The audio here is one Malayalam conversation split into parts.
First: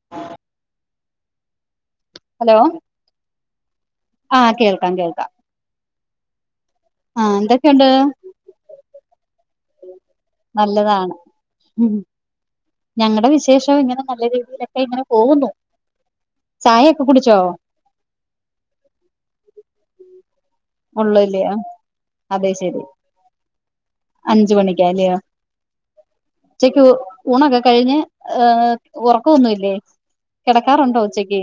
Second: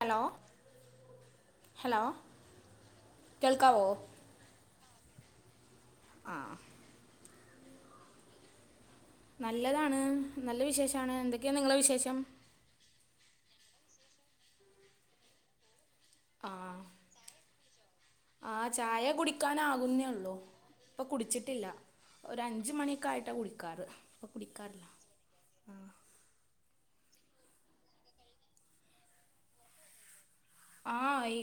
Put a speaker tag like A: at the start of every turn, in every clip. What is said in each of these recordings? A: ഹലോ ഹലോ
B: ഹലോ
A: കേൾക്കാവോ
B: ആഹ് കേൾക്കാം കേൾക്കാം
A: ആഹ്
B: ആഹ് എന്തൊക്കെയുണ്ട്
A: നല്ലതാണ് നല്ല
B: നല്ലതാണ്
A: വിശേഷമാണ് എന്തൊക്കെയാ നിങ്ങളെ
B: ഉം
A: വിശേഷം
B: ഞങ്ങടെ വിശേഷം ഇങ്ങനെ നല്ല രീതിയിലൊക്കെ ഇങ്ങനെ പോകുന്നു
A: ആഹ്
B: ചായയൊക്കെ കുടിച്ചോ
A: ആഹ് ചായ കുടിക്കാൻ ആകുന്നേ ഉള്ളൂ ഇപ്പൊ
B: ഉള്ളൂല്ലയോ
A: കുടിച്ചിട്ടില്ല ഒരു അഞ്ച് മണിയക്കായിട്ടാ കുടിക്കാറ് ഇപ്പം
B: അഞ്ചു
A: കുടിക്കാറില്ല
B: മണിക്കലയോ ഉച്ചക്ക് ഉണക്കെ കഴിഞ്ഞ് ഉറക്കൊന്നുല്ലേ
A: ആഹ്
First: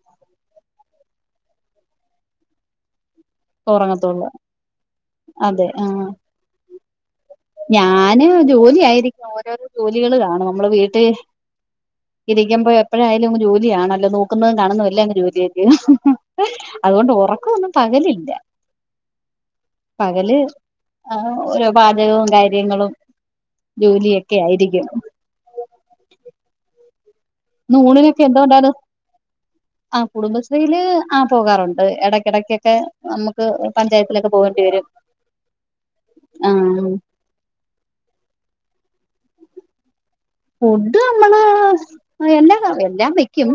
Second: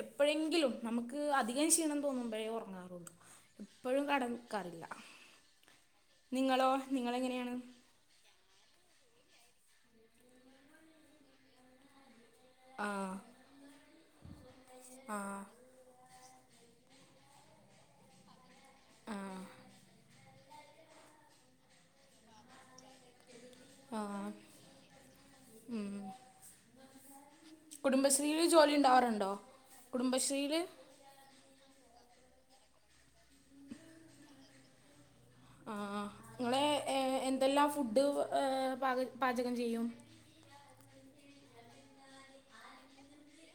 A: എപ്പോഴെങ്കിലും നമുക്ക് അധികം ക്ഷീണം തോന്നുമ്പോഴേ ഉറങ്ങാറുള്ളു എപ്പോഴും
B: ഉറങ്ങത്തുള്ളൂ
A: കടക്കാറില്ല
B: അതെ ആഹ്
A: നിങ്ങളോ നിങ്ങളെങ്ങനെയാണ്
B: ഞാന് ജോലി ആയിരി ഓരോരോ ജോലികൾ കാണും നമ്മള് വീട്ടില് ഇരിക്കുമ്പ
A: ആ
B: എപ്പോഴായാലും ഇങ്ങ് ജോലിയാണല്ലോ നോക്കുന്നതും കാണുന്നതും എല്ലാ അങ്ങ് ജോലിയായിരിക്കും അതുകൊണ്ട് ഉറക്കമൊന്നും പകലില്ല
A: ആഹ്
B: പകല് ആഹ് ഓരോ പാചകവും കാര്യങ്ങളും ജോലിയൊക്കെ ആയിരിക്കും
A: ഉം
B: ഇന്ന് ഊണിനൊക്കെ
A: കുടുംബശ്രീയില്
B: എന്തുകൊണ്ടാണ്
A: ജോലി ഉണ്ടാവാറുണ്ടോ കുടുംബശ്രീയില്
B: ആഹ് പോകാറുണ്ട് ഇടയ്ക്കിടക്കൊക്കെ നമുക്ക് പഞ്ചായത്തിലൊക്കെ പോകേണ്ടി വരും
A: ആഹ്
B: ആ
A: നിങ്ങളെ ഏ എന്തെല്ലാം ഫുഡ് പാ പാചകം ചെയ്യും
B: ഫുഡ് നമ്മള് എല്ലാം എല്ലാം വെക്കും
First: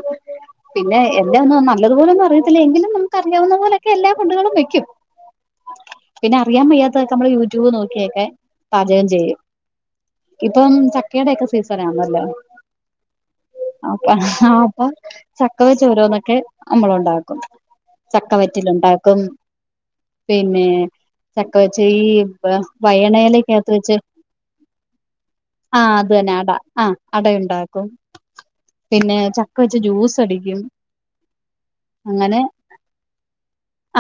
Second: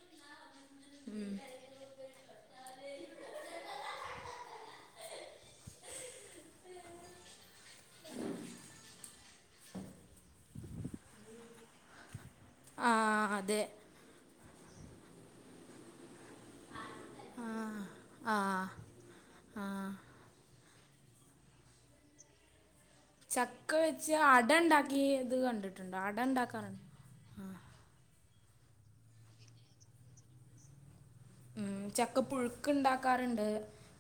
B: പിന്നെ എന്താ ഒന്നും നല്ലതുപോലെ അറിയത്തില്ല എങ്കിലും നമുക്ക് അറിയാവുന്ന പോലെയൊക്കെ എല്ലാ ഫുഡുകളും വെക്കും പിന്നെ അറിയാൻ വയ്യാത്ത ഒക്കെ നമ്മള് യൂട്യൂബ് നോക്കിയൊക്കെ പാചകം ചെയ്യും ഇപ്പം ചക്കയുടെയൊക്കെ സീസൺ ആണല്ലോ
A: ആ അതെ
B: അപ്പ ആഹ് അപ്പ ചക്ക വെച്ച് ഓരോന്നൊക്കെ നമ്മള് ഉണ്ടാക്കും
A: ആ
B: ചക്ക
A: ആ
B: വറ്റില ഉണ്ടാക്കും
A: ആ
B: പിന്നെ ചക്ക വെച്ച് ഈ
A: ചക്ക
B: വയണലക്കത്ത് വെച്ച്
A: അട ഉണ്ടാക്കിയത്
B: ആഹ്
A: കണ്ടിട്ടുണ്ട്
B: അത് തന്നെ അട
A: ഉണ്ടാക്കാറുണ്ട്
B: ആഹ് അടയുണ്ടാക്കും പിന്നെ ചക്ക വെച്ച് ജ്യൂസ് അടിക്കും
A: ഉം ചക്ക
B: അങ്ങനെ
A: പുഴുക്ക് ഉണ്ടാക്കാറുണ്ട്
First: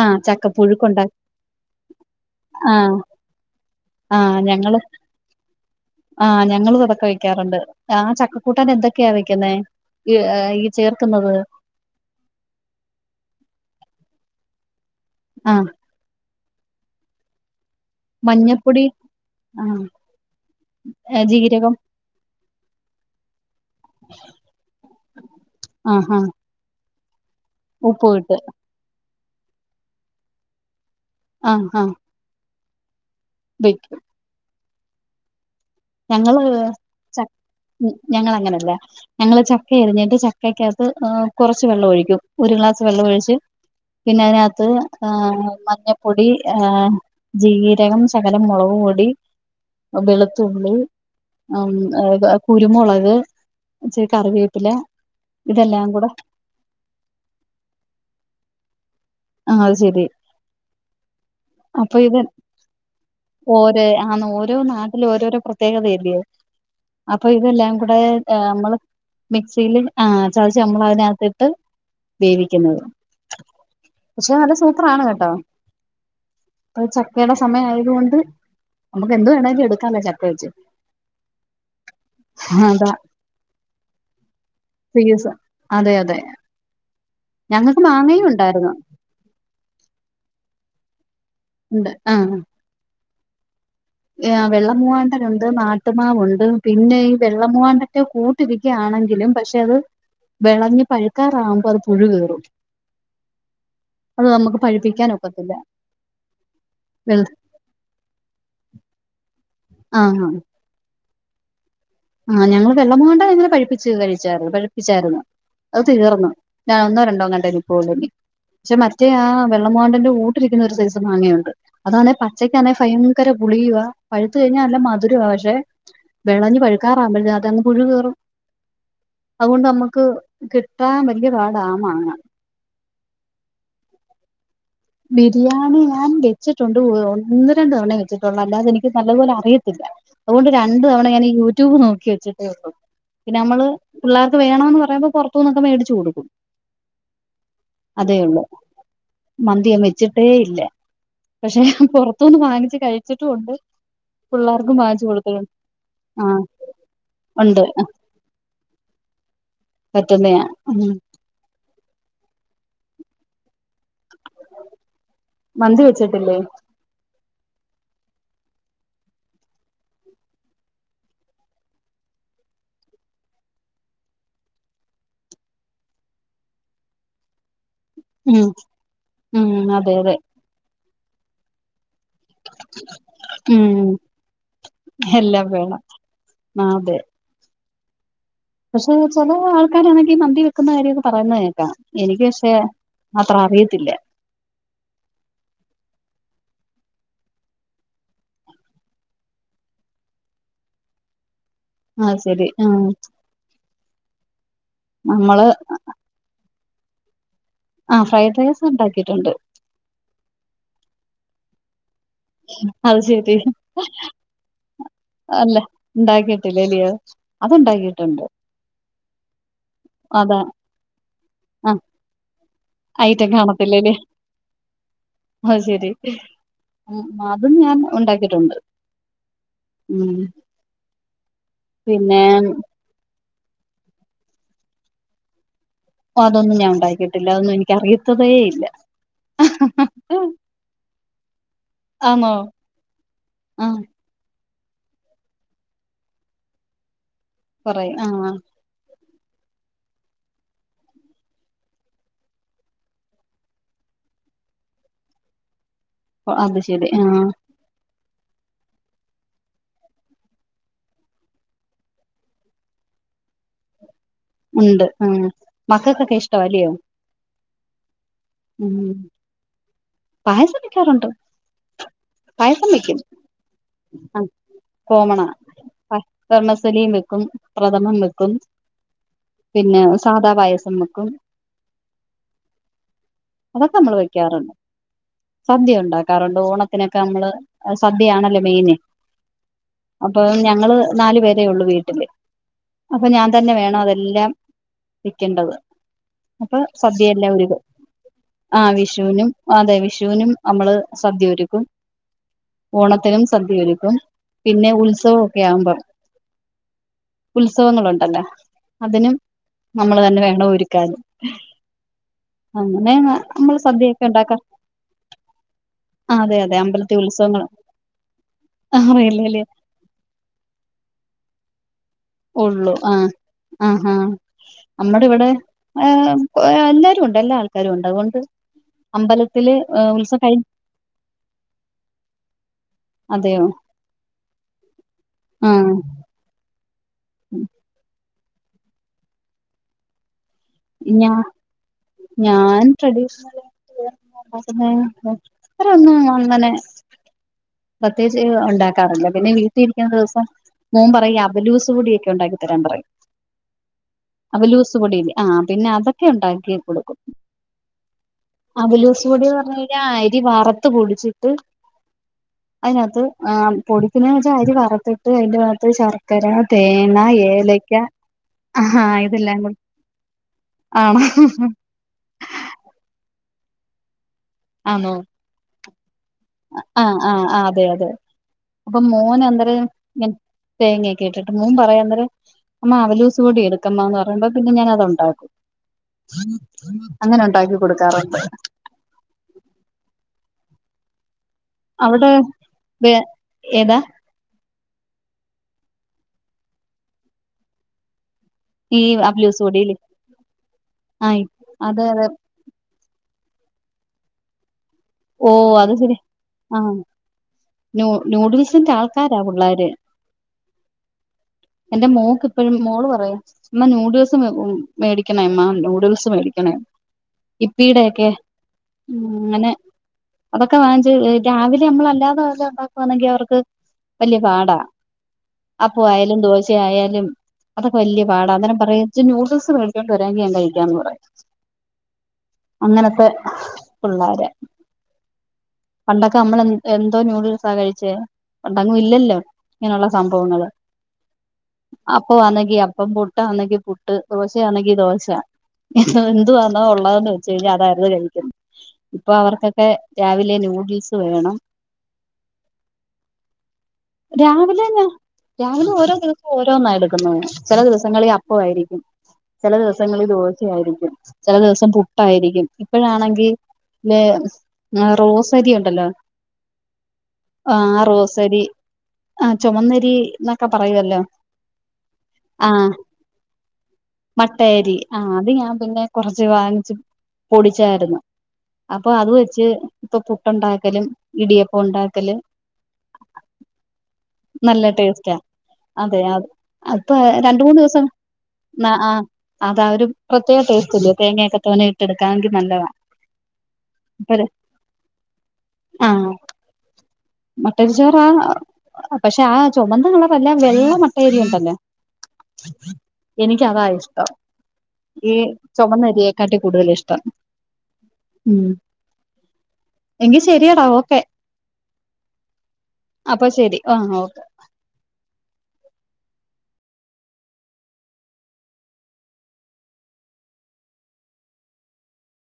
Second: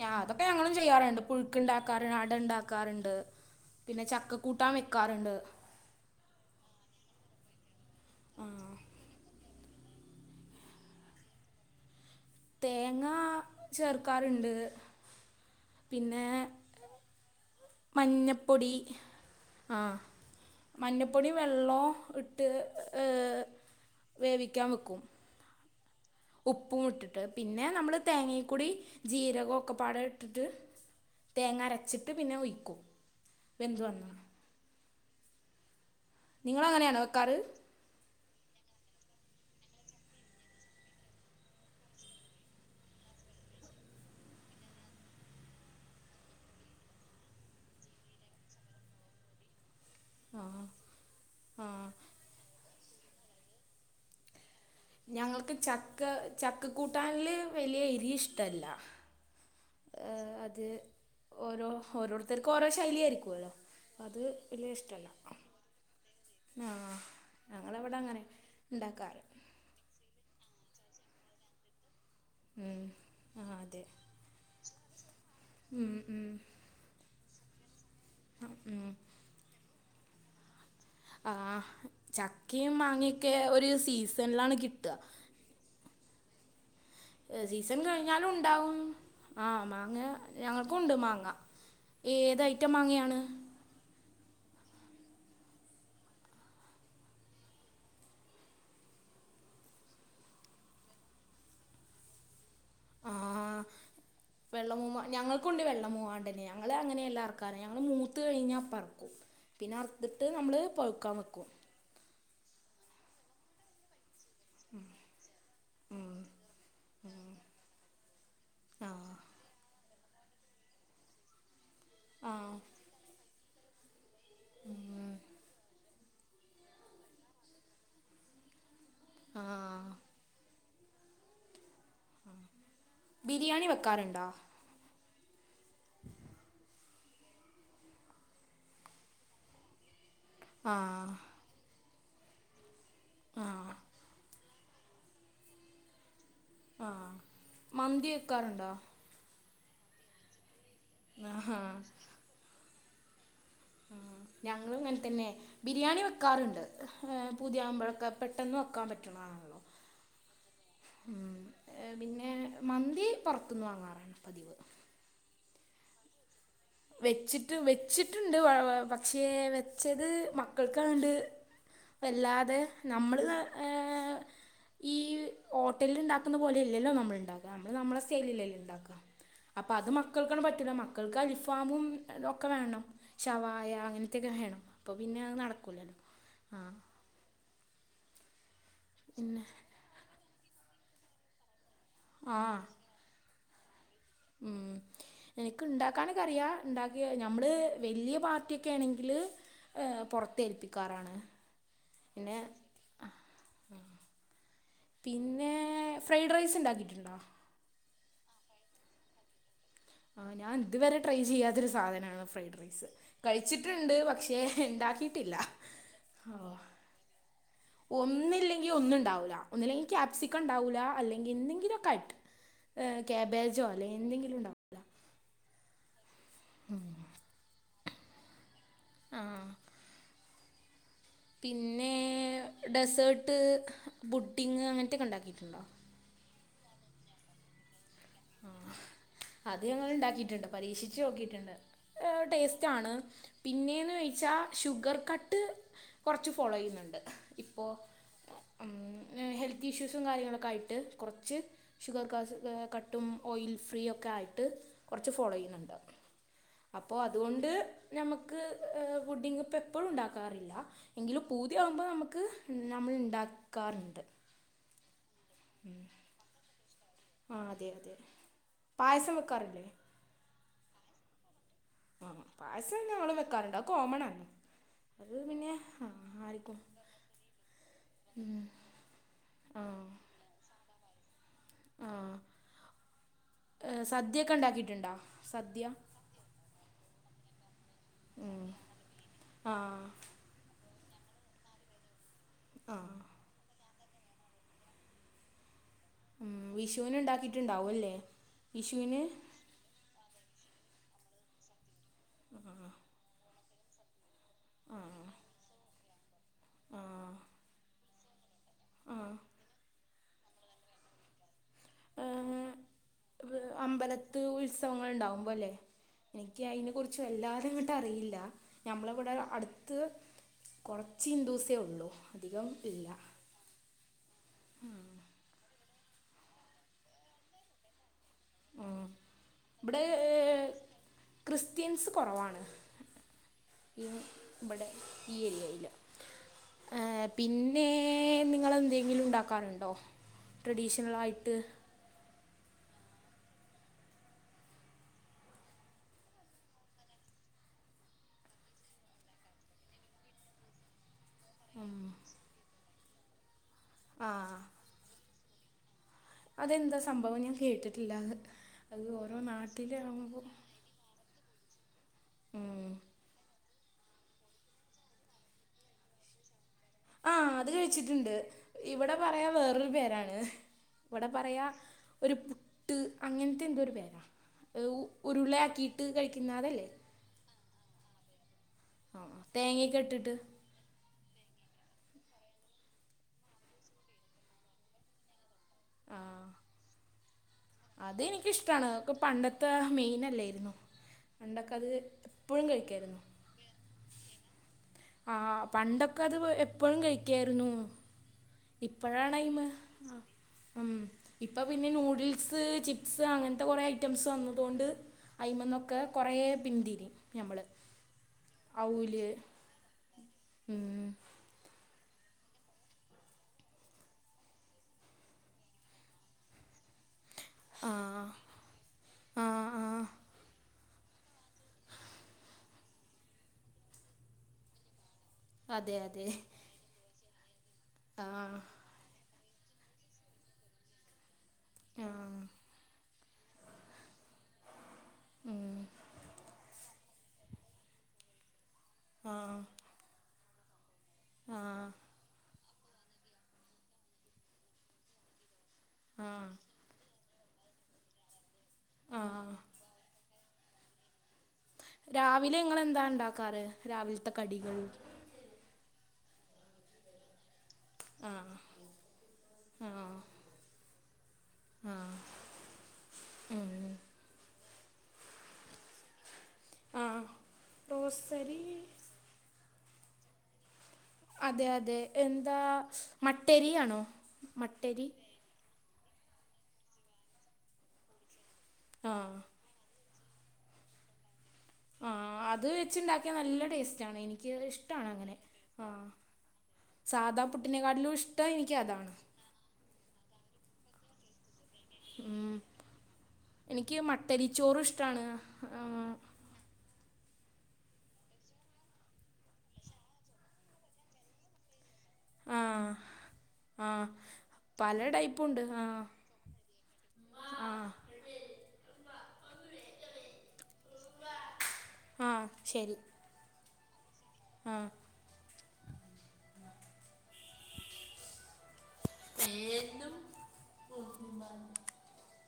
B: ആ
A: ഞാ അതൊക്കെ ഞങ്ങളും
B: ചക്കപ്പുഴുക്കുണ്ടാക്കി
A: ചെയ്യാറുണ്ട് പുഴുക്ക് ഇണ്ടാക്കാറണ്ട് അട
B: ആ
A: ഇണ്ടാക്കാറുണ്ട് പിന്നെ ചക്കക്കൂട്ടാൻ വെക്കാറുണ്ട്
B: ആഹ് ഞങ്ങൾ ഇതൊക്കെ വെക്കാറുണ്ട് ആഹ്
A: ആ
B: ചക്കക്കൂട്ടൻ എന്തൊക്കെയാ വെക്കുന്നെ ഈ ഈ ചേർക്കുന്നത്
A: തേങ്ങ ചേർക്കാറുണ്ട്
B: ആഹ്
A: പിന്നെ മഞ്ഞപ്പൊടി
B: ആ
A: ആഹ് മഞ്ഞപ്പൊടി
B: ജീരകം
A: വെള്ളോ ഇട്ട് ട്ട് വേവിക്കാൻ വെക്കും
B: ആഹ് ഹാ
A: ഉപ്പും ഇട്ടിട്ട് പിന്നെ നമ്മള് തേങ്ങക്കൂടി ജീരക ഒക്കപ്പാടം ഇട്ടിട്ട്
B: ആ
A: തേങ്ങ
B: ആ
A: അരച്ചിട്ട് പിന്നെ ഒഴിക്കൂ വെന്ത്
B: വെക്കും
A: വന്ന
B: ഞങ്ങള് ച
A: വെക്കാറ്
B: ഞങ്ങള് അങ്ങനെയല്ല ഞങ്ങള് ചക്ക അരിഞ്ഞിട്ട് ചക്കക്കകത്ത് കുറച്ച് വെള്ളം ഒഴിക്കും ഒരു ഗ്ലാസ് വെള്ളം ഒഴിച്ച് പിന്നെ അതിനകത്ത് മഞ്ഞപ്പൊടി ആഹ് ജീരകം ശകലം മുളക് പൊടി
A: ആ
B: തുള്ളി
A: ആ
B: കുരുമുളക് ചെ കറിവേപ്പില
A: ഞങ്ങൾക്ക്
B: ഇതെല്ലാം കൂടെ
A: ചക്കചക്കകൂട്ടാനില് വലിയ എരി ഇഷ്ടല്ല
B: ആ അത് ശരി
A: അത് ഓരോ
B: അപ്പൊ ഇത്
A: ഓരോരുത്തർക്കും ഓരോ ശൈലി ആായിരിക്കുവല്ലോ അ അത് വലിയ ഇഷ്ടല്ലോ
B: പ്രത്യേകതയല്ല അപ്പൊ ഇതെല്ലാം
A: ഞങ്ങളവിടെ
B: കൂടെ
A: അങ്ങനെ
B: നമ്മള്
A: ഉണ്ടാക്കാറ്
B: മിക്സിൽ ആഹ് ചാച്ച നമ്മള അതിനകത്തിട്ട് വേവിക്കുന്നത്
A: ഉം ആഹ് അതെ
B: പക്ഷെ നല്ല സൂത്രാണ് കേട്ടോ
A: ഉം
B: അപ്പ ചക്കയുടെ സമയംയതുകൊണ്ട്
A: ഉം
B: എന്തു വേണങ്കി എടുക്കാമേ ചക്കച്ച്
A: ആഹ് ചക്കയും മാങ്ങിയൊക്കെ ഒരു സീസണിലാണ് കിട്ടുക
B: സീസൺ അതെ അതെ
A: ഏ സീസൺ
B: ഞങ്ങൾക്ക് മാങ്ങയും
A: കഴിഞ്ഞാലും
B: ഉണ്ടായിരുന്നു
A: ഉണ്ടാവും ആഹ് മാങ്ങ ഞങ്ങൾക്കുണ്ട് മാങ്ങ
B: ഉണ്ട്
A: ഏത് ഐറ്റം മാങ്ങയാണ്
B: ആ വെള്ള മൂവാണ്ടൻ ഉണ്ട് നാട്ടുമാവുണ്ട് പിന്നെ ഈ വെള്ളമൂവാണ്ടൻ്റെ കൂ ട്ട് രിക്കയാണെങ്കിലും പക്ഷെ അത് വിളഞ്ഞ് പഴുക്കാറാവുമ്പോ അത് പുഴു കയറും
A: ആ വെള്ള മൂ മാ
B: പഴിപ്പിക്കാൻ ഒക്കത്തില്ല
A: ഞങ്ങൾക്കുണ്ട് വെള്ള മൂവാണ്ടന് ഞങ്ങള് അങ്ങനെ
B: വെള്ള
A: എല്ലാവർക്കും കാരണം ഞങ്ങൾ മൂത്ത് കഴിഞ്ഞാൽ അപ്പറക്കും പിന്നെ അറുത്തിട്ട്
B: ആഹ്
A: നമ്മള് പഴുക്കാൻ വയ്ക്കും
B: ആഹ് ഞങ്ങള് വെള്ള മൂവാണ്ടൻ അങ്ങനെ പഴുപ്പിച്ച് കഴിച്ചായിരുന്നു പഴിപ്പിച്ചായിരുന്നു. അത് തീർന്നു ഞാൻ ഒന്നോ രണ്ടോ ങ്ങാണ്ടേ നിപ്പോളിനി പക്ഷെ മറ്റേ
A: ആഹ്
B: ആ വെള്ളമൂവാണ്ടന്റെ കൂട്ടിലിരിക്കുന്ന ഒരു സൈസ് മാങ്ങയുണ്ട് അതാണേ
A: ആഹ്
B: പച്ചക്കാണേ ഭയങ്കര പുളിയുവാ പഴുത്തു കഴിഞ്ഞാ നല്ല മധുരവുവാ പക്ഷെ വെളഞ്ഞ് പഴുക്കാറാകുമ്പത്തേനും അതങ്ങ് പുഴു കേറും അതുകൊണ്ട്
A: ആഹ്
B: നമ്മുക്ക് കിട്ടാൻ വലിയ പാടാ ആ മാങ്ങ
A: ആ ബിരിയാണി വെക്കാറുണ്ടോ
B: ബിരിയാണി ഞാൻ വെച്ചിട്ടുണ്ട് ഒന്ന് രണ്ട് തവണയേ വെച്ചിട്ടുള്ളൂ അല്ലാതെനിക്ക് നല്ലപോലെ അറിയത്തില്ല അതുകൊണ്ട് രണ്ട് തവണ
A: ആഹ്
B: ഞനെ യൂട്യൂബ് നോക്കി വച്ചിട്ടേള്ളു പിന്നെ
A: ആ
B: നമ്മള് പിള്ളേർക്ക് വേണമെന്ന് പറയുമ്പോ പുറത്തൂന്നോക്കേ മേടച്ച് കൊടുക്കും
A: ആഹ് മന്തി വെക്കാറുണ്ടോ
B: മന്തിയ വച്ചിട്ടേ ഇല്ല
A: ആഹാ
B: പക്ഷെഞൻ പുറത്തനിന്ന് വാങ്ങിച്ച് കഴിച്ചിട്ടുണ്ട്
A: മ് ഞങ്ങളും ഇങ്ങനെ തന്നെ ബിരിയാണി
B: ആ
A: വെക്കാറുണ്ട്
B: ഉണ്ട്
A: പുതിയാവുമ്പോഴൊക്കെ പെട്ടെന്ന് വെക്കാൻ പറ്റണതാണല്ലോ
B: പറ്റുന്നെയാ ഉം
A: ഉം ഏ പിന്നെ മന്തി പുറത്തുന്ന് വാങ്ങാറാണ് പതിവ്
B: മന്തി വെച്ചിട്ടില്ലേ
A: വെച്ചിട്ട് വെച്ചിട്ടുണ്ട് പക്ഷേ വെച്ചത് മക്കൾക്കാണ്ട് വല്ലാതെ നമ്മള് ഏ ഹ് ഈ ഹോട്ടലിൽ ഉണ്ടാക്കുന്ന പോലെല്ലല്ലോ നമ്മൾ ഉണ്ടാക്കു നമ്മള് നമ്മുടെ
B: ഉം
A: സ്റ്റൈലിലല്ലേ ഉണ്ടാക്കുക
B: ഉം
A: അപ്പ അത്
B: അതെ അതെ
A: മക്കൾക്കാണ് പറ്റില്ല മക്കൾക്ക് അലിഫാമും അതൊ ഒക്കെ വേണം
B: ഉം
A: ശവായ അങ്ങനത്തൊക്കെ വേണം അപ്പോൾ പിന്നെത്
B: എല്ലാം വേണം
A: നടക്കലല്ലോ ആ
B: പക്ഷെ ചെല
A: പിന്നെ
B: ആൾക്കാരാണെങ്കിൽ മന്തി വെക്കുന്ന കാര്യൊക്കെ പറയുന്നത് കേക്കാം എനിക്ക്
A: ആ
B: പക്ഷേ അത്ര അറിയത്തില്ല
A: ഉം എനക്ക് ഉണ്ടാക്കാനൊക്കറിയ ഉണ്ടാക്കിയ നമ്മള് വലിയ പാർട്ടിയൊക്കെ ആണെങ്കില് ഏ പുറത്തേൽപ്പിക്കാറാണ്
B: ആഹ്
A: പിന്നെ
B: ശരി
A: ആഹ് ഉം പിന്നെ
B: നമ്മള്
A: പിന്നെ ഫ്രൈഡ് റൈസ് ഉണ്ടാക്കിയിട്ടുണ്ടോ
B: ആ ഫ്രൈഡ് റൈസ് ഉണ്ടാക്കിയിട്ടുണ്ട്
A: ആ ഞാൻതുവരെ ട്രൈ ചെയ്യാത്തൊരു സാധനമാണ് ഫ്രൈഡ് റൈസ്
B: അത് ശരി
A: കഴിച്ചിട്ടുണ്ട് പക്ഷേ ഉണ്ടാക്കിയിട്ടില്ല ഓ
B: യോ
A: ഒന്നില്ലെങ്കിൽ ഒന്നും ഉണ്ടാവൂല ഒന്നില്ലെങ്കിൽ
B: അതാ
A: ക്യാപ്സിക്കം ഉണ്ടാവൂല്ല അല്ലെങ്കിൽ എന്തെങ്കിലും
B: ആഹ്
A: ഒക്കെ ആയിട്ട്
B: ഐറ്റം
A: ക്യാബേജോ
B: കാണത്തില്ലല്ലേ
A: അല്ലെങ്കിൽ എന്തെങ്കിലും ഉണ്ടാവും
B: അത് ശരി ഉം അതും ഞാൻ ഉണ്ടാക്കിയിട്ടുണ്ട്
A: ആഹ്
B: ഉം
A: പിന്നെ ഡെസേർട്ട് ബുഡിങ് അങ്ങനത്തൊക്കെ ഉണ്ടാക്കിയിട്ടുണ്ടോ
B: ഓ അതൊന്നും ഞാൻ ഉണ്ടാക്കിട്ടില്ല അതൊന്നും എനിക്ക് അറിയത്തതേ ഇല്ല
A: അത് ഞങ്ങൾ ഉണ്ടാക്കിയിട്ടുണ്ട് പരീക്ഷിച്ച് നോക്കിട്ടുണ്ട്
B: ആന്നോ
A: ടേസ്റ്റ് ആണ്
B: ആഹ്
A: പിന്നെന്ന് വെ- വെച്ചാ ഷുഗർ കട്ട് കുറച്ച് ഫോളോ ചെയ്യുന്നുണ്ട് ഇപ്പോ
B: കൊറേ ആഹ്
A: ഉം ഹെൽത്ത് ഇഷ്യൂസും കാര്യങ്ങളൊക്കെ ആയിട്ട് കുറച്ച് ഷുഗർ കാ കട്ട് കട്ടും ഓയിൽ ഫ്രീ ഒക്കെ ആയിട്ട് കുറച്ച് ഫോളോ ചെയ്യുന്നുണ്ട്
B: അത് ശരി
A: അപ്പോ
B: ആഹ്
A: അതുകൊണ്ട് നമുക്ക് വുഡിങ്ങ് ഇപ്പ എപ്പോഴും ഉണ്ടാക്കാറില്ല എങ്കിലും പൂതിയാവുമ്പോ നമുക്ക് നമ്മൾ ഇണ്ടാക്കാറുണ്ട്
B: ഉണ്ട് അഹ് മക്കൾക്കൊക്കെ ഇഷ്ടം അല്ലിയോ
A: ആഹ് അതെ അതെ
B: ഉം
A: പായസം വെക്കാറില്ലേ
B: പയസം വെക്കാറുണ്ട്
A: ആഹ് പായസം ഞങ്ങൾ വെക്കാറുണ്ട് അത് കോമൺ ആണ്
B: ആഹ്
A: അത്
B: കോമണാ
A: പിന്നെ ആ ആർക്കും
B: ബർമസല്ലിയും വെക്കും പ്രഥമൻ വക്കും
A: ആ
B: പിന്നെ സാധാപായസം വക്കും
A: ആഹ്
B: അതൊക്കെ നമ്മൾ വെക്കാറുണ്ട് സദ്യ ഉണ്ടാക്ക- ക്കാറുണ്ട് ഓണത്തിനൊക്കെ നമ്മള് സദ്യയാണല്ലേ
A: ഉം
B: മെയിന്
A: ആ
B: അപ്പം ഞങ്ങള് നാല് പേരേ ഉള്ളൂ വീട്ടില്
A: ആ
B: അപ്പ ഞാൻ തന്നെ വേണം അതെല്ലാം വക്കേണ്ടത് അപ്പൊ സദ്യയെല്ലാം ഒരുക്കും
A: ഒല്ലേ
B: ആഹ് വിഷുവിനും അതെ വിഷുവിനും നമ്മള് സദ്യ ഒരുക്കും ഓണത്തിനും സദ്യയൊരുക്കും പിന്നെ
A: ആ
B: ഉത്സവമൊക്കെ ആകുമ്പം
A: ആ
B: ഉത്സവങ്ങുണ്ടല്ലേ
A: ആ
B: അതിനും നമ്മൾ തന്നെ വേണം ഒരുക്കാനും
A: അഹ്
B: നമ്മള് സദ്യയൊക്കെ
A: അമ്പലത്ത്
B: ഉണ്ടാക്കാ
A: ഉത്സവങ്ങൾ ഉണ്ടാവുമ്പോ അല്ലേ
B: ആ അതെ
A: എനിക്ക്
B: അതെ
A: അതിനെ
B: അമ്പലത്തി
A: കുറിച്ച്
B: ഉത്സവങ്ങൾ
A: വല്ലാതങ്ങ് അറിയില്ല ഞമ്മള് ഇവിടെ
B: അറിയില്ലേല്ലേ
A: അടു- ത്ത് കൊറച്ച ഹിന്ദുസേ ഉള്ളു
B: ഉള്ളൂ ആഹ് ആഹ് ആഹ് നമ്മ- ഇവിടെ എല്ലാരും ഉണ്ട് എല്ലാ ആൾക്കാരും ഉണ്ട് അതുകൊണ്ട്
A: അഹ്
B: അമ്പലത്തില്
A: ഇവിടെ
B: ഉത്സവം കഴി
A: ക്രിസ്ത്യൻസ് കുറവാണ്
B: അതെയോ
A: ഈ ഇവിടെ ഈ ഏരിയയില്
B: ആഹ്
A: അഹ് പിന്നെ നിങ്ങളെന്തെങ്കിലും ഉണ്ടാക്കാറുണ്ടോ ട്രഡീഷണൽ
B: ഞാ
A: ആയിട്ട്
B: ഞാൻ ട്രഡീഷണൽ ആയിട്ട് എന്താ ഉണ്ടാക്കുന്നേ വേറെ ഒന്നും അങ്ങനെ പ്രത്യേകിച്ച് ഉണ്ടാക്കാറില്ല പിന്നെ വീട്ടിലിരിക്കുന്ന ദിവസം മോൻ പറയും ഈ
A: ഉം.
B: അവിലൂസ് പൊടിയൊക്കെ ഉണ്ടാക്കി തരാൻ പറയും
A: ആ
B: അവിലൂസ്പൊടി ഇല്ലേ ആ പിന്നെ അതൊ- ഉണ്ടാക്കി
A: അതെന്താ
B: കൊടുക്കും
A: സംഭവം ഞാൻ കേട്ടിട്ടില്ല അത് അത്
B: അവുലൂസ്
A: ഓരോ
B: പൊടി പറഞ്ഞ കഴിഞ്ഞാൽ അരി
A: നാട്ടിലാകുമ്പോൾ
B: വറുത്തി- ത്ത് പൊടിച്ചിട്ട് അതിനകത്ത് പൊടിക്കുന്ന വെച്ചാ അരി വറത്തിട്ട് അതിന്റെകത്ത് ശർക്കര തേ-
A: ആഹ് അത് കഴിച്ചിട്ടുണ്ട് ഇവിടെ
B: ഇതെല്ലാം
A: പറയാ
B: കൂടെ
A: വേറൊരു പേരാണ്
B: ആണോ
A: ഇവിടെ പറയാ ഒരു പുട്ട് അങ്ങനത്തെ എന്തോ ഒരു പേരാ
B: ആന്നോ
A: ഉരുളയാക്കിട്ട് ക്കിയിട്ട് കഴിക്കുന്ന അതല്ലേ
B: ആഹ് ആഹ് ആ് അതെ അതെ അപ്പൊ
A: ആ
B: മോന് അന്തരം
A: തേങ്ങയൊക്കെ ഇട്ടിട്ട്
B: തേങ്ങയൊക്കെ ഇട്ടിട്ട് മൂൻ പറയാൻന്നരു അമ്മ അവലൂസ് കടി എടുക്കമ്മ എന്ന് പറയുമ്പോ പിന്നെ ഞാന അത് ഉണ്ടാക്കും അങ്ങനെ ഉണ്ടാക്ക
A: അത്െനിക്കിഷ്ടമാണ് ഒക്കെ പണ്ടത്തെ മെയിനല്ലായിരുന്നു പണ്ടൊക്കെ അത്
B: അവിടെ
A: എപ്പോഴും കഴിക്കായിരുന്നു
B: ഏതാ
A: ആ പണ്ടൊക്കെ അത് എപ്പോഴും കഴിക്കായിരുന്നു
B: ഈ
A: ഇപ്പഴാ ടൈം
B: അവലൂസ് പൊടിയില്
A: ഉ
B: ആഹ്
A: ഇപ്പൊ പിന്നെ
B: അത്
A: നൂഡിൽസ് സ് അങ്ങനത്തെ കുറേ ഐറ്റംസ് വന്നതുകൊണ്ട്
B: ഓ അത്
A: അയി്മന്നൊക്കെ
B: ശരി
A: കുറേ
B: ആഹ്
A: പിന്തിരി ഞമ്മള് അവല്
B: പിള്ളരെ
A: ഉം
B: എന്റെ മോക്ക് ഇപ്പഴും മോള് പറയും അമ്മ നൂഡിൽസ് മേടിക്കണമ്മ യൂഡിൽസ് മേടിക്കണ
A: ആ
B: ഇപ്പീടെ ഒക്കെ ഉ
A: ആ
B: അങ്ങനെ
A: ആ
B: ഇതൊക്കെ വാങ്ങ രാവിലെ നമ്മളല്ലാതെ പോലെ ഉണ്ടാക്ക വണെങ്കിൽ അവർക്ക് വല്യ പാടാ
A: അതെ
B: അപ്പ
A: അതെ
B: ആയാലും ദോശ ആയാലും അതൊക്കെ വല്യ
A: ആ
B: പാടാ അങ്ങനം പറയ ഇജ്ജ് നൂഡിൽസ് മേടിച്ചോണ്ട് വരാൻ ഞാൻ കഴകാന്ന് പറയും
A: ആ
B: അങ്ങനത്തെ പിള്ളരെ
A: ഉം
B: പണ്ടൊക്കെ നമ്മൾ എ എന്തോ ന്യൂഡിൽസാ കഴിച്ചേ പണ്ടങ്കും ഇല്ലല്ലോ ഇങ്ങനെയുള്ള സംഭവങ്ങള്
A: ആഹ
B: അപ്പ അണെങ്കി അപ്പം പുട്ട് അനെങ്കി പുട്ട് ദോശ അണെങ്കി ദോശ
A: ആഹ്
B: എന്തുവാ ഉള്ളതെന്ന് വെച്ച കഴിഞ്ഞാൽ അതായിരുന്നു കഴിക്കുന്നു ഇപ്പൊ
A: ആഹ്
B: അവർക്കൊക്കെ രാവിലെ നൂഡിൽസ് വേണം
A: രാവിലെ ഇങ്ങെളെന്താ ഉണ്ടാക്കാറ് രാവിലത്തെ കടികൾ
B: രാവിലെ രാവിലെ ഓരോ ദിവസം ഓരോന്നായി എടുക്കുന്നു ചില ദിവസങ്ങളിൽ
A: ആഹ്
B: അപ്പയിരിക്കും ചില
A: ആഹ്
B: ദിവസങ്ങളിൽ ദോശ ആായിരിക്കും ചില ദിവസം
A: ആഹ്
B: പുട്ടായിരിക്കും ഇപ്പഴാണെങ്കിൽ
A: ഉം
B: ആ റോസ് അരി ഉണ്ടല്ലോ
A: ആഹ്
B: ആ റോസരി ആഹ ചുമന്നരി ഒക്കെ പറയുവല്ലോ
A: അതെ അതെ എന്താ
B: ആ
A: മട്ടരിയാണോ
B: മട്ടയരി
A: മട്ടരി
B: ആ അത് ഞാൻ പിന്നെ കൊറച്ച് വാങ്ങിച്ച് പൊടിച്ചായിരുന്നു അപ്പൊ അത്
A: ആഹ്
B: വെ ച്ച്. ഇപ്പ പുട്ടുണ്ടാക്കലും ഇടിയ
A: ആ അത് വെച്ചുണ്ടാക്കിയാ നല്ല ടേസ്റ്റ ആാണ് എനിക്ക്
B: നല്ല
A: ഇഷ്ടമാണ് അങ്ങനെ
B: ടേസ്റ്റാ
A: ആ
B: അതെ അത് അപ്പൊ
A: സാദാ
B: രണ്ട് മൂന്ന് ദിവസം
A: പുട്ടിനെക്കാട്ടിലും ഇഷ്ട എനക്ക്
B: ആ ആ
A: അതാണ്
B: അതാ ഒരു പ്രത്യേക ടേസ്റ്റ്ല്ലോ തേങ്ങയൊക്കെ തോനെ ഇട്ട്ടുക്കാമെങ്കിൽ
A: ഉം
B: നല്ലതാണ്
A: എനിക്ക് മട്ടരിച്ചോറും ഇഷ്ടമാണ്
B: മട്ടൊരി ചോർ ആ പക്ഷെ ആ ചുമന്ന കളർ വല്ല വെള്ളമട്ട അരിയും ഉണ്ടല്ലോ
A: ആ
B: എനിക്ക് അതാ
A: ആ
B: ഇഷ്ടം
A: പല
B: ഈ
A: ടൈപ്പുണ്ട് ആ
B: ചുമന്നരിയേക്കാട്ട് കൂടുതൽ ഇഷ്ടം ഉം
A: വ അതുഴ
B: എങ്കി ശരിയടാ ഓക്കെ
A: ആ ശരി
B: അപ്പൊ ശെരി ആഹ ഓക്കെ
A: ആ [inaudible]